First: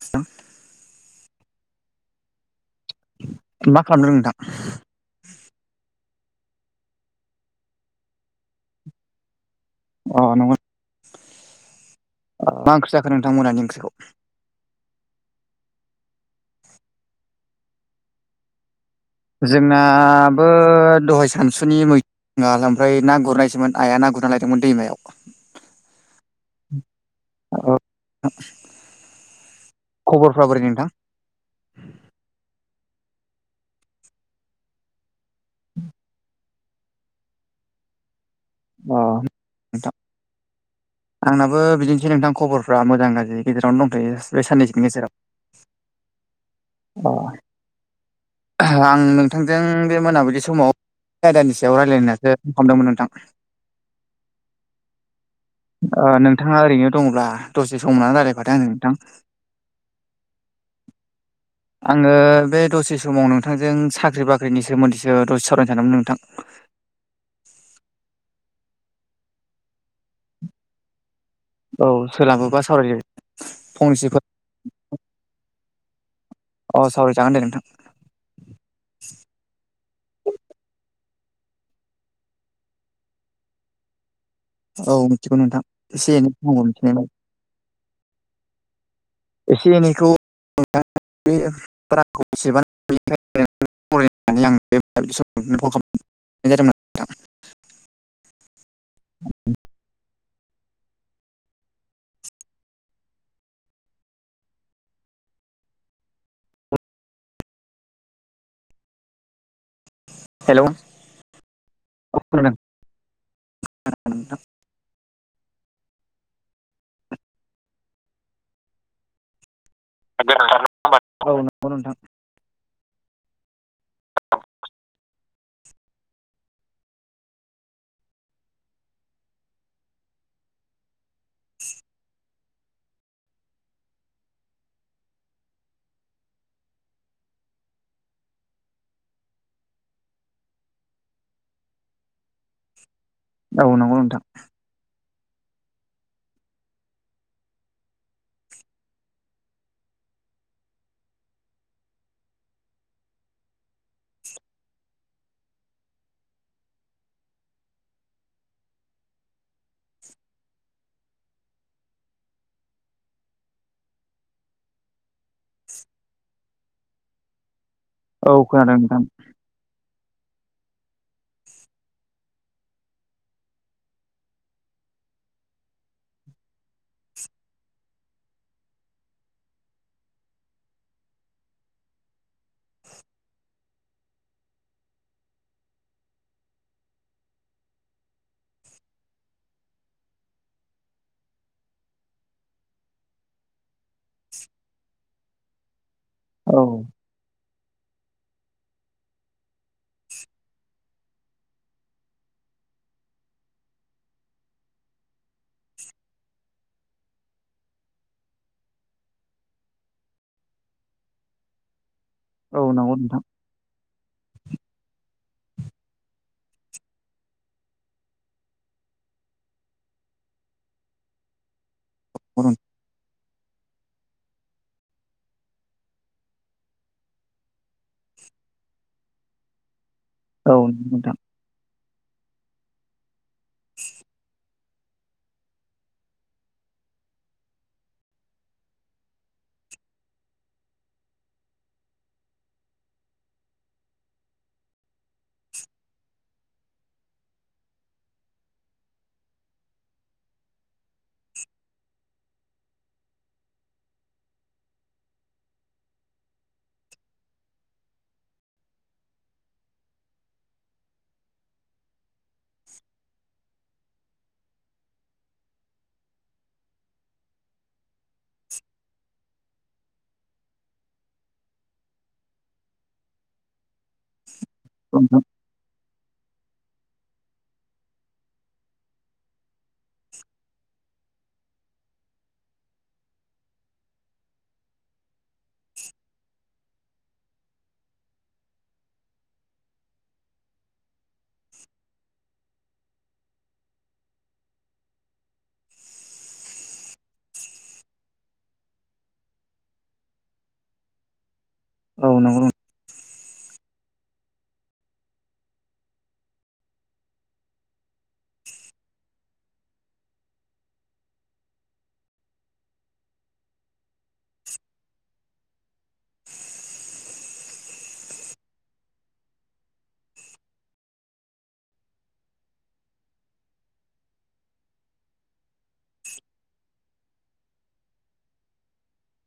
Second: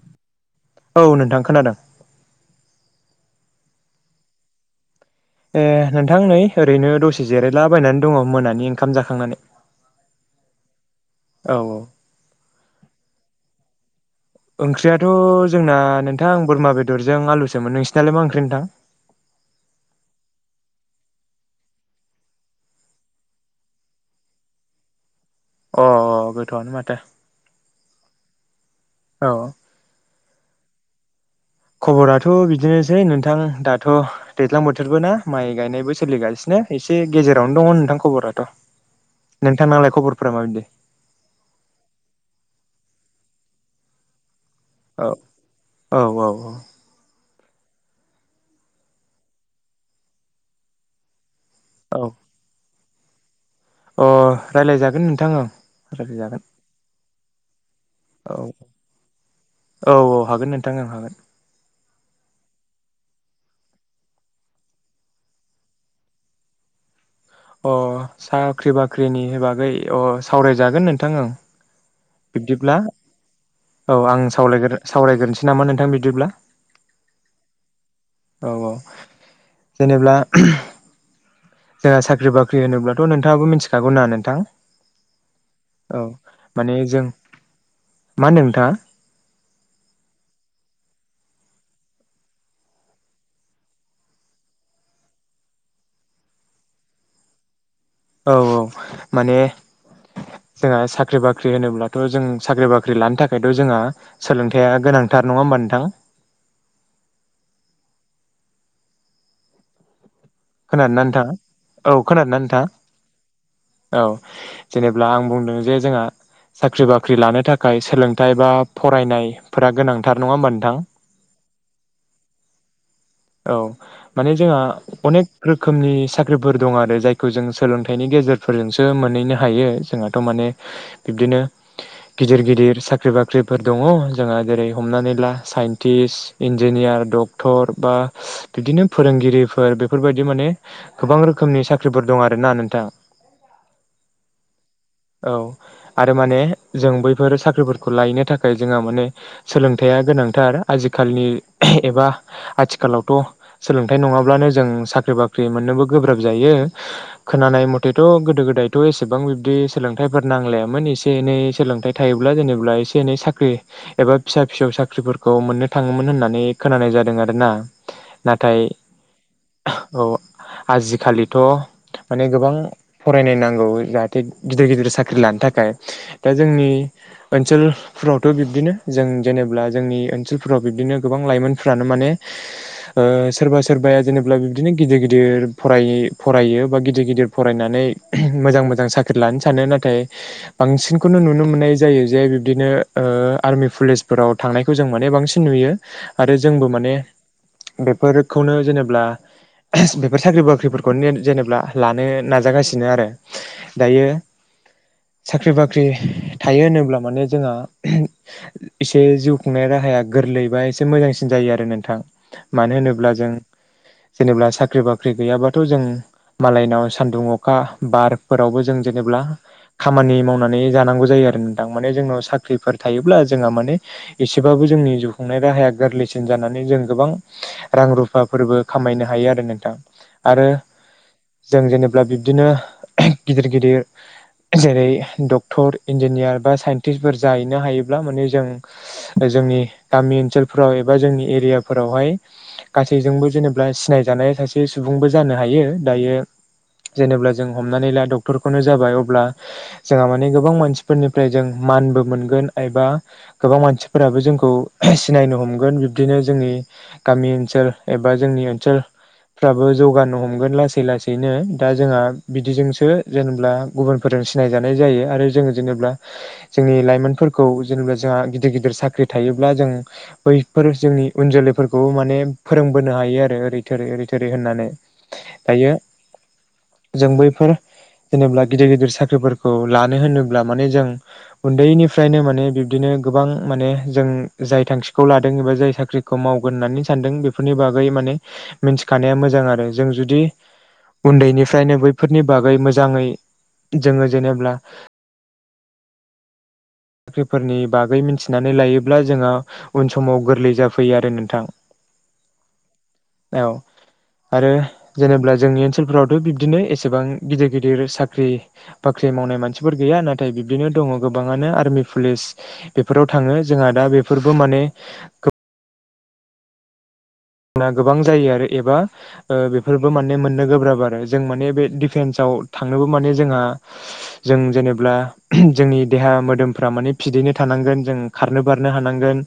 ह औ नोंथां खोनादों मा खालामदों नोंथां? ए नोंथां नै ओरैनो दसे जिरायलाबायनानै दङ मोनानि ओंखाम जाखांनानै। अ नंगौ औ औ मा ओंख्रि जाखो नोंथांमोनहानि ओंख्रिखौ? ओंख्रियाथ' जोंना नोंथां बोरमा बेदरजों आलुसोमोन नोंसिनालाय मा ओंख्रि नोंथां जोंनाबो दहाय सानसुनि मै ओमफ्राय ना गुरनायसोममोन आइया ना गुरना लायदोंमोन दैमायाव अ अ गोथ'आनो माथो औ खबरफ्रा बोरै नोंथां खबराथ' बिदिनोसै नोंथां दाथ' दैज्लां बोथोरबो ना माइ गायनायबो सोलिगासिनो एसे गेजेरावनो दङ नोंथां खबराथ' अ नोंथां नांलाय खबरफफोरा माबायदि आंनाबो बिदिनोसै नोंथां खबरफ्रा मोजां गाज्रि गेजेरावनो दंथ'यो बे साननसो औ औ औ औ अ आं नोंथांजों बे मोनाबिलि समाव आयदानि सायाव औ रायज्लायनायसो बुं खालामदोंमोन नोंथां अ रायज्लायजागोन नोंथाङा नोंथाङा ओरैनो दङब्ला दसे सम मोननानै औ रायल्लायफादो आंजों नोंथां औ औ हागोन नोंथां आं हागोन आङो बे दसे समाव नोंथांजों साख्रि बाख्रिनि सोमोन्दैसो दसे सावरायनो सानदोंमोन नोंथां अ साख्रि बाख्रिनि बागै अ सावरायजागोन नोंथां औ सोलाबोबा बिब्दिब्ला सावरायदो औ फंनैसोफोर आं साव सावरायग्रोनोसै नामा नोंथां बिब्दिब्ला अ सरि जागोन दे नोंथां औ औ जेनेब्ला जोंहा साख्रि बाख्रि होनोब्लाथ' नोंथाङाबो मिनथिखागौ ना नोंथां औ मिथिगौ नोंथां औ एसे एनैनांगौ माने जों मिथिनायलाय मा होन्दों नोंथाङा एसे एनैखौ रांखौ बेसेबां फरायनानै आ बे खालाम जादोंमोन नोंथां औ औ माने जोंहा साख्रि बाख्रि होनोब्लाथ' जों साख्रि बाख्रि लानो थाखायथ' जोंहा सोलोंथाइआ गोनांथार नङा होमबा नोंथां हेलौ खोनादोंना नथाङा औ खोनादोंना नथाङा औ नोंथां। जेनेब्ला आं बुंदों जे जोंहा साख्रि बाख्रि लानो थाखाय सोलोंथाइ बा फरायनायफोरा गोनां थार नङा होमबा नोंथां औ नंगौ नोंथां औ माने जोंहा अनेक रोखोमनि साख्रिफोर दं आरो जायखौ जों सोलोंथाइनि गेजेरफोरजोंसो मोनहैनो हायो जोंहाथ' माने बिब्दिनो गिदिर गिदिर साख्रि बाख्रिफोर दङ जोंहा जेरै हमनानै ला साइन्टिस्ट इन्जिनियार डक्टर बा बिदिनो फोरोंगिरिफोर बेफोरबायदि बिदि माने गोबां रोखोमनि साख्रिफोर दं आरो ना नोंथां औ नोंगौ नोंथां। औ आरो माने जों बैफोर साख्रिफोरखौ लायनो थाखाय जोंहा माने सोलोंथाइया गोनांथार आजिखालनि एबा आथिखालावथ' सोलोंथाइ नङाब्लानो जों साख्रि बाख्रि मोननोबो गोब्राब जायो। खोनानाय मथेथ' गोदो गोदायथ' एसेबां बिब्दि सोलोंथाइफोर नांलायामोन एसे एनै सोलोंथाइ थायोब्ला जेनेबा एसे एनै साख्रि एबा फिसा फिसौ साख्रिफोर खौ मोननो थाङोमोन होननानै खोनानाय जादों आरोना औ नाथाय खोनादों नोंथां औ आजिखालिथ' माने गोबां फरायनाय नांगौ जाहाथे गिदिर गिदिर साख्रि लानो थाखाय दा जोंनि पेन्सिल फ्रोरावथ' बिब्दिनो जों जेनेब्ला जोंनि ओनसोलफोराव बिब्दिनो गोबां लाइमोनफ्रानो माने ओ सोरबा सोरबाया जेनेब बिदिनो गिदिर-गिदिर फरायै फरायो बा गिदिर-गिदिर फरायनानै मोजां-मोजां साख लानो सानो नाथाय बांसिनखौनो नुनो मोननाय जायो जे बिब्दिनो ओ आर्मि पुलिसफोराव थांनायखौ जों माने बांसिन नुयो आरो औ जोंबो माने बेफोरखौनो जेनेब्ला बेफोर साख्रि बाख्रिफोरखौ नेथ जेनेबा लानो नाजागासिनो आरो। दायो साख्रि बाख्रि थायो होनोब्ला माने जोंहा एसे जिउ खुंनाय राहाया गोरलैबा एसे मोजांसिन जायो आरो नोंथां। औ मानो नंगौ होनोब्ला नोंथां जों जेनेबा साख्रि बाख्रि गैयाबाथ' जों मालायनाव सान्दुं अखा बारफोरावबो जों जेनेब्ला खामानि मावनानै जानांगौ जायो आरो नोंथाऊ माने जोंनाव साख्रिफोर थायोब्ला जोंहा माने एसेबाबो जोंनि जिउ खुंनाय राहाया गोरलैसिन जानानै जों गोबां रां रुफाफोरबो खामायनो हायो आरो नोंथां। आरो औ नोंथां जों जेनेबा बिब्दिनो गिदिर-गिदिर जेरै डक्टर इन्जिनियार बा साइन्टिसफोर जाहैनो हायोब्ला माने जों जोंनि गामि ओनसोलफोराव एबा जोंनि एरियाफोरावहाय गासैजोंबो जेने ब्ला सिनायजानाय सासे सुबुंबो जानो हायो। दायो जेनेब्ला जों हमनानै ला डक्टरखौनो जाबाय अब्ला जोंहा माने गोबां मानसिफोरनिफ्राय जों मानबो मोनगोन एबा गोबां मानसिफोराबो जोंखौ सिनायनो हमगोन बिब्दिनो जोंनि गामि ओनसोल एबा जोंनि ओनसोल फ्राबो जौगानो हमगोन लासै लासैनो दा जोंहा बिदिजोंसो जेनेब्ला गुबुनफोरजों सिनायजानाय जायो आरो जोङो जेनेबा जोंनि लाइमोनफोर खौ जेनेबा जोंहा गिदिर-गिदिर साख्रि थायो। ब्ला जों बैफोर जोंनि उन जोलैफोरखौ माने फोरोंबोनो हायो आरो ओरै थोरै ओरै थो रै होननानै औ दायो जों बैफोर जेनेबा गिदिर-गिदिर साख्रिफोरखौ लानो होनोब्ला माने जों उन्दैनिफ्रायनो माने बिब्दिनो गोबां माने जों जाय थांखिखौ लादों एबा जाय साख्रि खौ मावगोन होननानै सानदों बेफोरनि बागै माने मिथिखानाया मोजां आरो जों जुदि उन्दैनिफ्रायनो बैफोरनि बागै मोजाङै जोङो जेनेब्ला साख्रिफोरनि बागै मिथिनानै लायोब्ला जोंहा उन समाव गोरलै जाफैयो आरो नोंथां। औ नंगौ नों- औ। आरो जेनेबा जोंनि ओनसोलफोरावथ' बिब्दिनो एसेबां गिदिर-गिदिर साख ख्रि बाख्रि मावनाय मानसिफोर गैया नाथाय बिब्दिनो दङ गोबाङानो आर मि पुलिस बेफोराव थाङो जोंहा दा बेफोरबो माने गोब ना गोबां जायो आरो एबा ओ बेफोरबो माने मोननो गोब्राब आरो जों माने बे दिफेन्साव थांनोबो माने जोंङा जों जेनेब्ला जोंनि देहा मोदोमफ्रा माने फिदैनो थानांगोन जों खारनो बारनो हानांगोन।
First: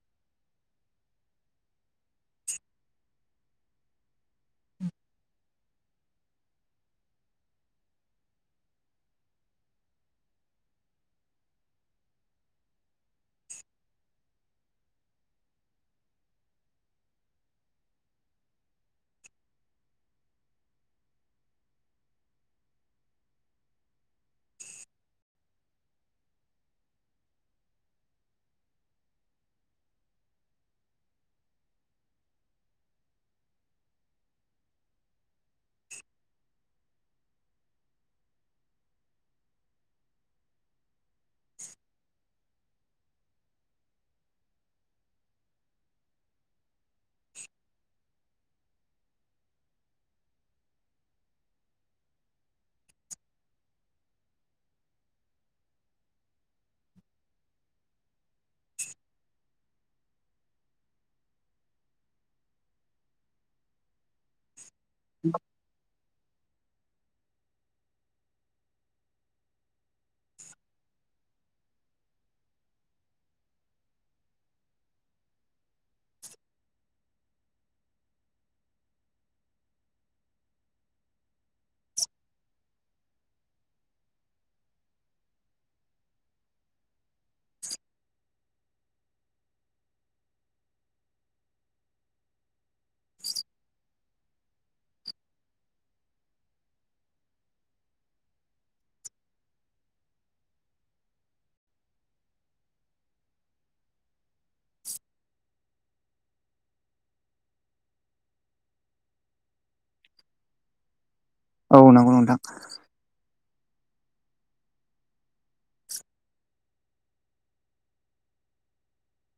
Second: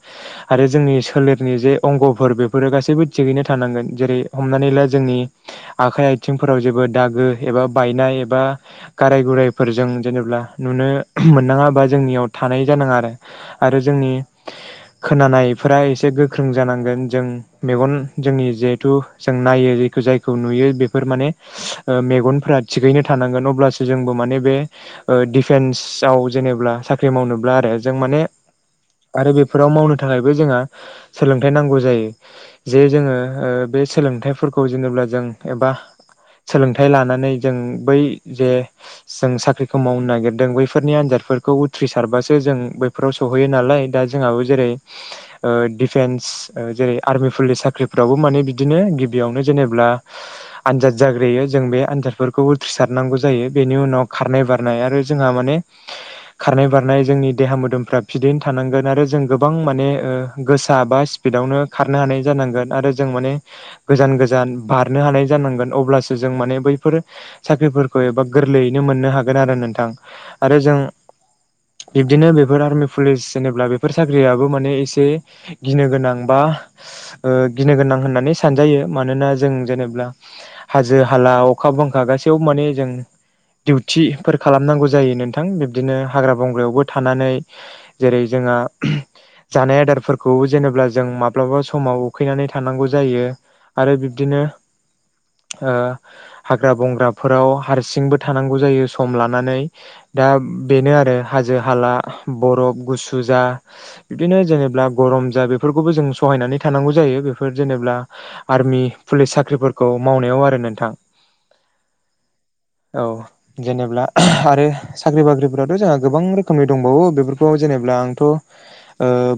आरो जोंनि सोलेरनि जे अंग'फोर बेफोरो गासै सैबो थिगैनो थानांगोन जेरै हम आखाय आथिंफोराव जेबो दागो एबा बायनाय एबा गाराय गुरायफोरजों जेनेबा नुनो मोननाङा बा जोंनियाव थानाय जानाङा आरो। आरो जोंनि खोनानायफोरा एसे गोख्रों जानांगोन जों मेगन जोंनि जिहेथु जों नायो ज जायखौ नुयो बेफोर माने मेगनफोरा थिगैनो थानांगोन अब्लासो जोंबो माने बे डिफेन्सआव जेनेबा साख्रि मावनोब्ला आरो जों माने आरो बेफोराव मावनो थाखायबो जोंहा सोलोंथाय नांगौ जायो जे जोङो बे सोलोंथाइफोरखौ जेनेब्ला जों एबा सोलोंथाइ लानानै जों बै जे जों साख्रिखौ मावनो नागिरदों बैफोरनि आनजादफोरखौ उथ्रिसारबासो जों फोराव सहैयो नालाय दा जोंहाबो जेरै दिफेन्स जेरै आर्मिफोरनि साख्रिफ्रावबो माने बिदिनो गिबियावनो जेनेब्ला आनजाद जाग्रोयो जों बे आनजादफोरखौ उथ्रिसारनांगौ जायो बेनि उनाव खारनाय बारनाय आरो जोंहा माने खारनाय बारनाय जोंनि देहा मोदोमफ्रा फिडैनो थानांगोन आरो जों गोबां माने गोसा बा स्पिडआवनो खारनो हानाय जानांगोन आरो जों माने गोजान गोजान बारनो हानाय जानांगोन अब्लासो जों माने बैफोर साख्रिफोरखौ एबा गोरलैयैनो मोननो हागोन आरो नोंथां। आरो जों बिब्दिनो बेफोर आर्मि पुलिस जेनेब्ला बेफोर साख्रियाबो माने एसे गिनो गोनां बा ओ गिनो गोनां होननानै सानजायो मानोना जों जेनेब्ला हाजो हाला अखा बांखा गासैयावबो माने जों दिडिउटिफोर खालामनांगौ जायो नोंथां बिब्दिनो हाग्रा बंग्रायावबो थानानै जेरै जोंहा जानाय आदारफोरखौ जेनेब्ला जों माब माब्लाबा समाव उखैनानै थानांगौ जायो आरो बिब्दिनो ओ हाग्रा बंग्राफोराव हारसिंबो थानांगौ जायो सम लानानै। दा बेनो आरो। बिदिनो जेनेबा गरम जा बेफोरखौबो जों सहायनानै थानांगौ जायो बेफोर जेनेब्ला आर्मि पुलिस साख्रिफोरखौ मावनायाव आरो नोंथां। औ नोंगौ नोंथां। औ जेनेब्ला आरो साख्रि बाख्रिफोराथ' जोंहा गोबां रोखोमनि दंबावो बेफोरखौ जेनेब्ला आंथ' ओ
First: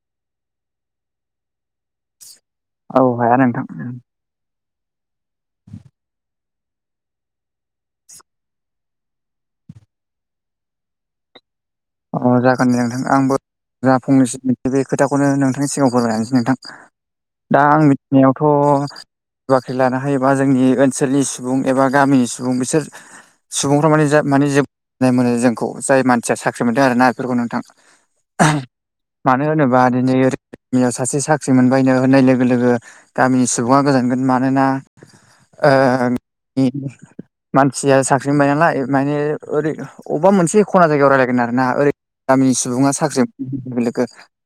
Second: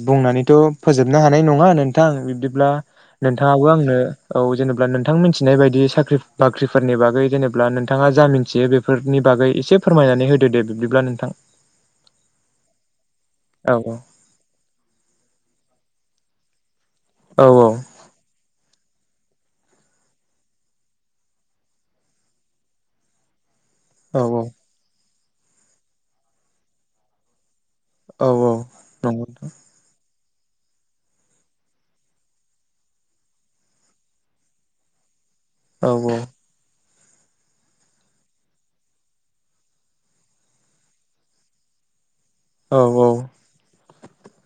बुंनानैथ' फोजोबनो हानाय नङा नोंथां बिब्दिब्ला औ हाया नोंथां नोंथाङाबो आंनो औ जेनेबा नोंथां मिथिनाय बायदि साख्रि बाख्रिफोरनि बागै जेनेबा नोंथाङा जा मिन्थियो बे फोरनि बागै एसे फोरमायनानै होदो दे बिब्दिब्ला नोंथां। [inaudible] [unintelligible] अ जागोन दे नोंथां आंबो औ जा फंनैसो मोनथियो बे खोथाखौनो नोंथांनि सिगाङाव फोरमायना होनोसै नोंथां। औ दा आं मिथिनायावथ' बाख्रि लानो हायोबा जोंनि ओनसोलनि सुबुं एबा गामिनि सुबुं बिसोर सुबुंफ्रा माने जा औ माने जोबनाय मोनो जोंखौ जाय मानसिया साख्रि मोनदों आरोना बेफोरखौ नोंथां। औ औ नंगौ मानो नोंथां होनोबा [unintelligible] निया सासे साख्रि मोनबायनो होननाय लोगो लोगो गामिनि सुबुङा गोजानगोन मानोना औ ओ मानसिया साख्रि मोनबाय नालाय माने ओरै अबेबा मोनसे खना जायगायाव रायलाय जोगोन आरो ना ओरै गामिनि औ सुबुङा औ साख्रि लोगो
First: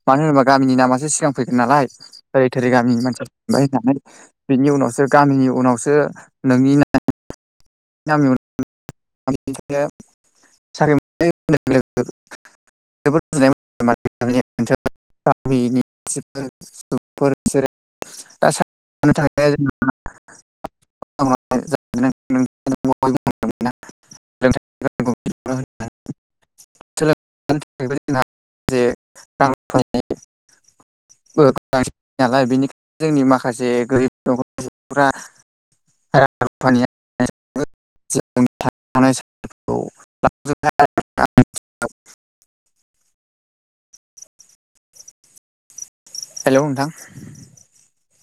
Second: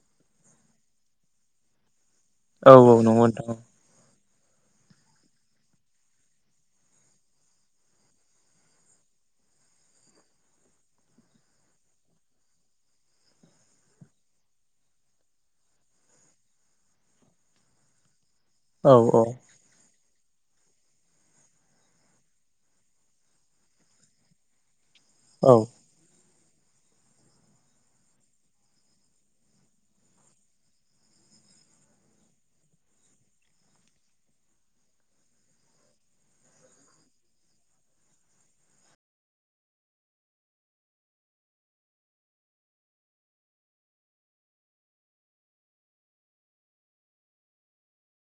मानो होनोबा गामिनि नामासो सिगां फैगोन नालाय ओरै थोरै औ गामिनि नंगौ मानसिफोर नोंथां थबाय होननानै [unintelligible] नो साख्रि मोननाय जोबोद गोजोननाय मोनो [unintelligible] गामिनि सुबुंफोर बिसोरो दा स औ औ थांनो जों औ [unintelligible] सोलों जों जे रां गोनांसि नालाय बेनिखायनो जोंनि माखासे गोरिब न'खरफ्रा [unintelligible] हेल' नोंथां।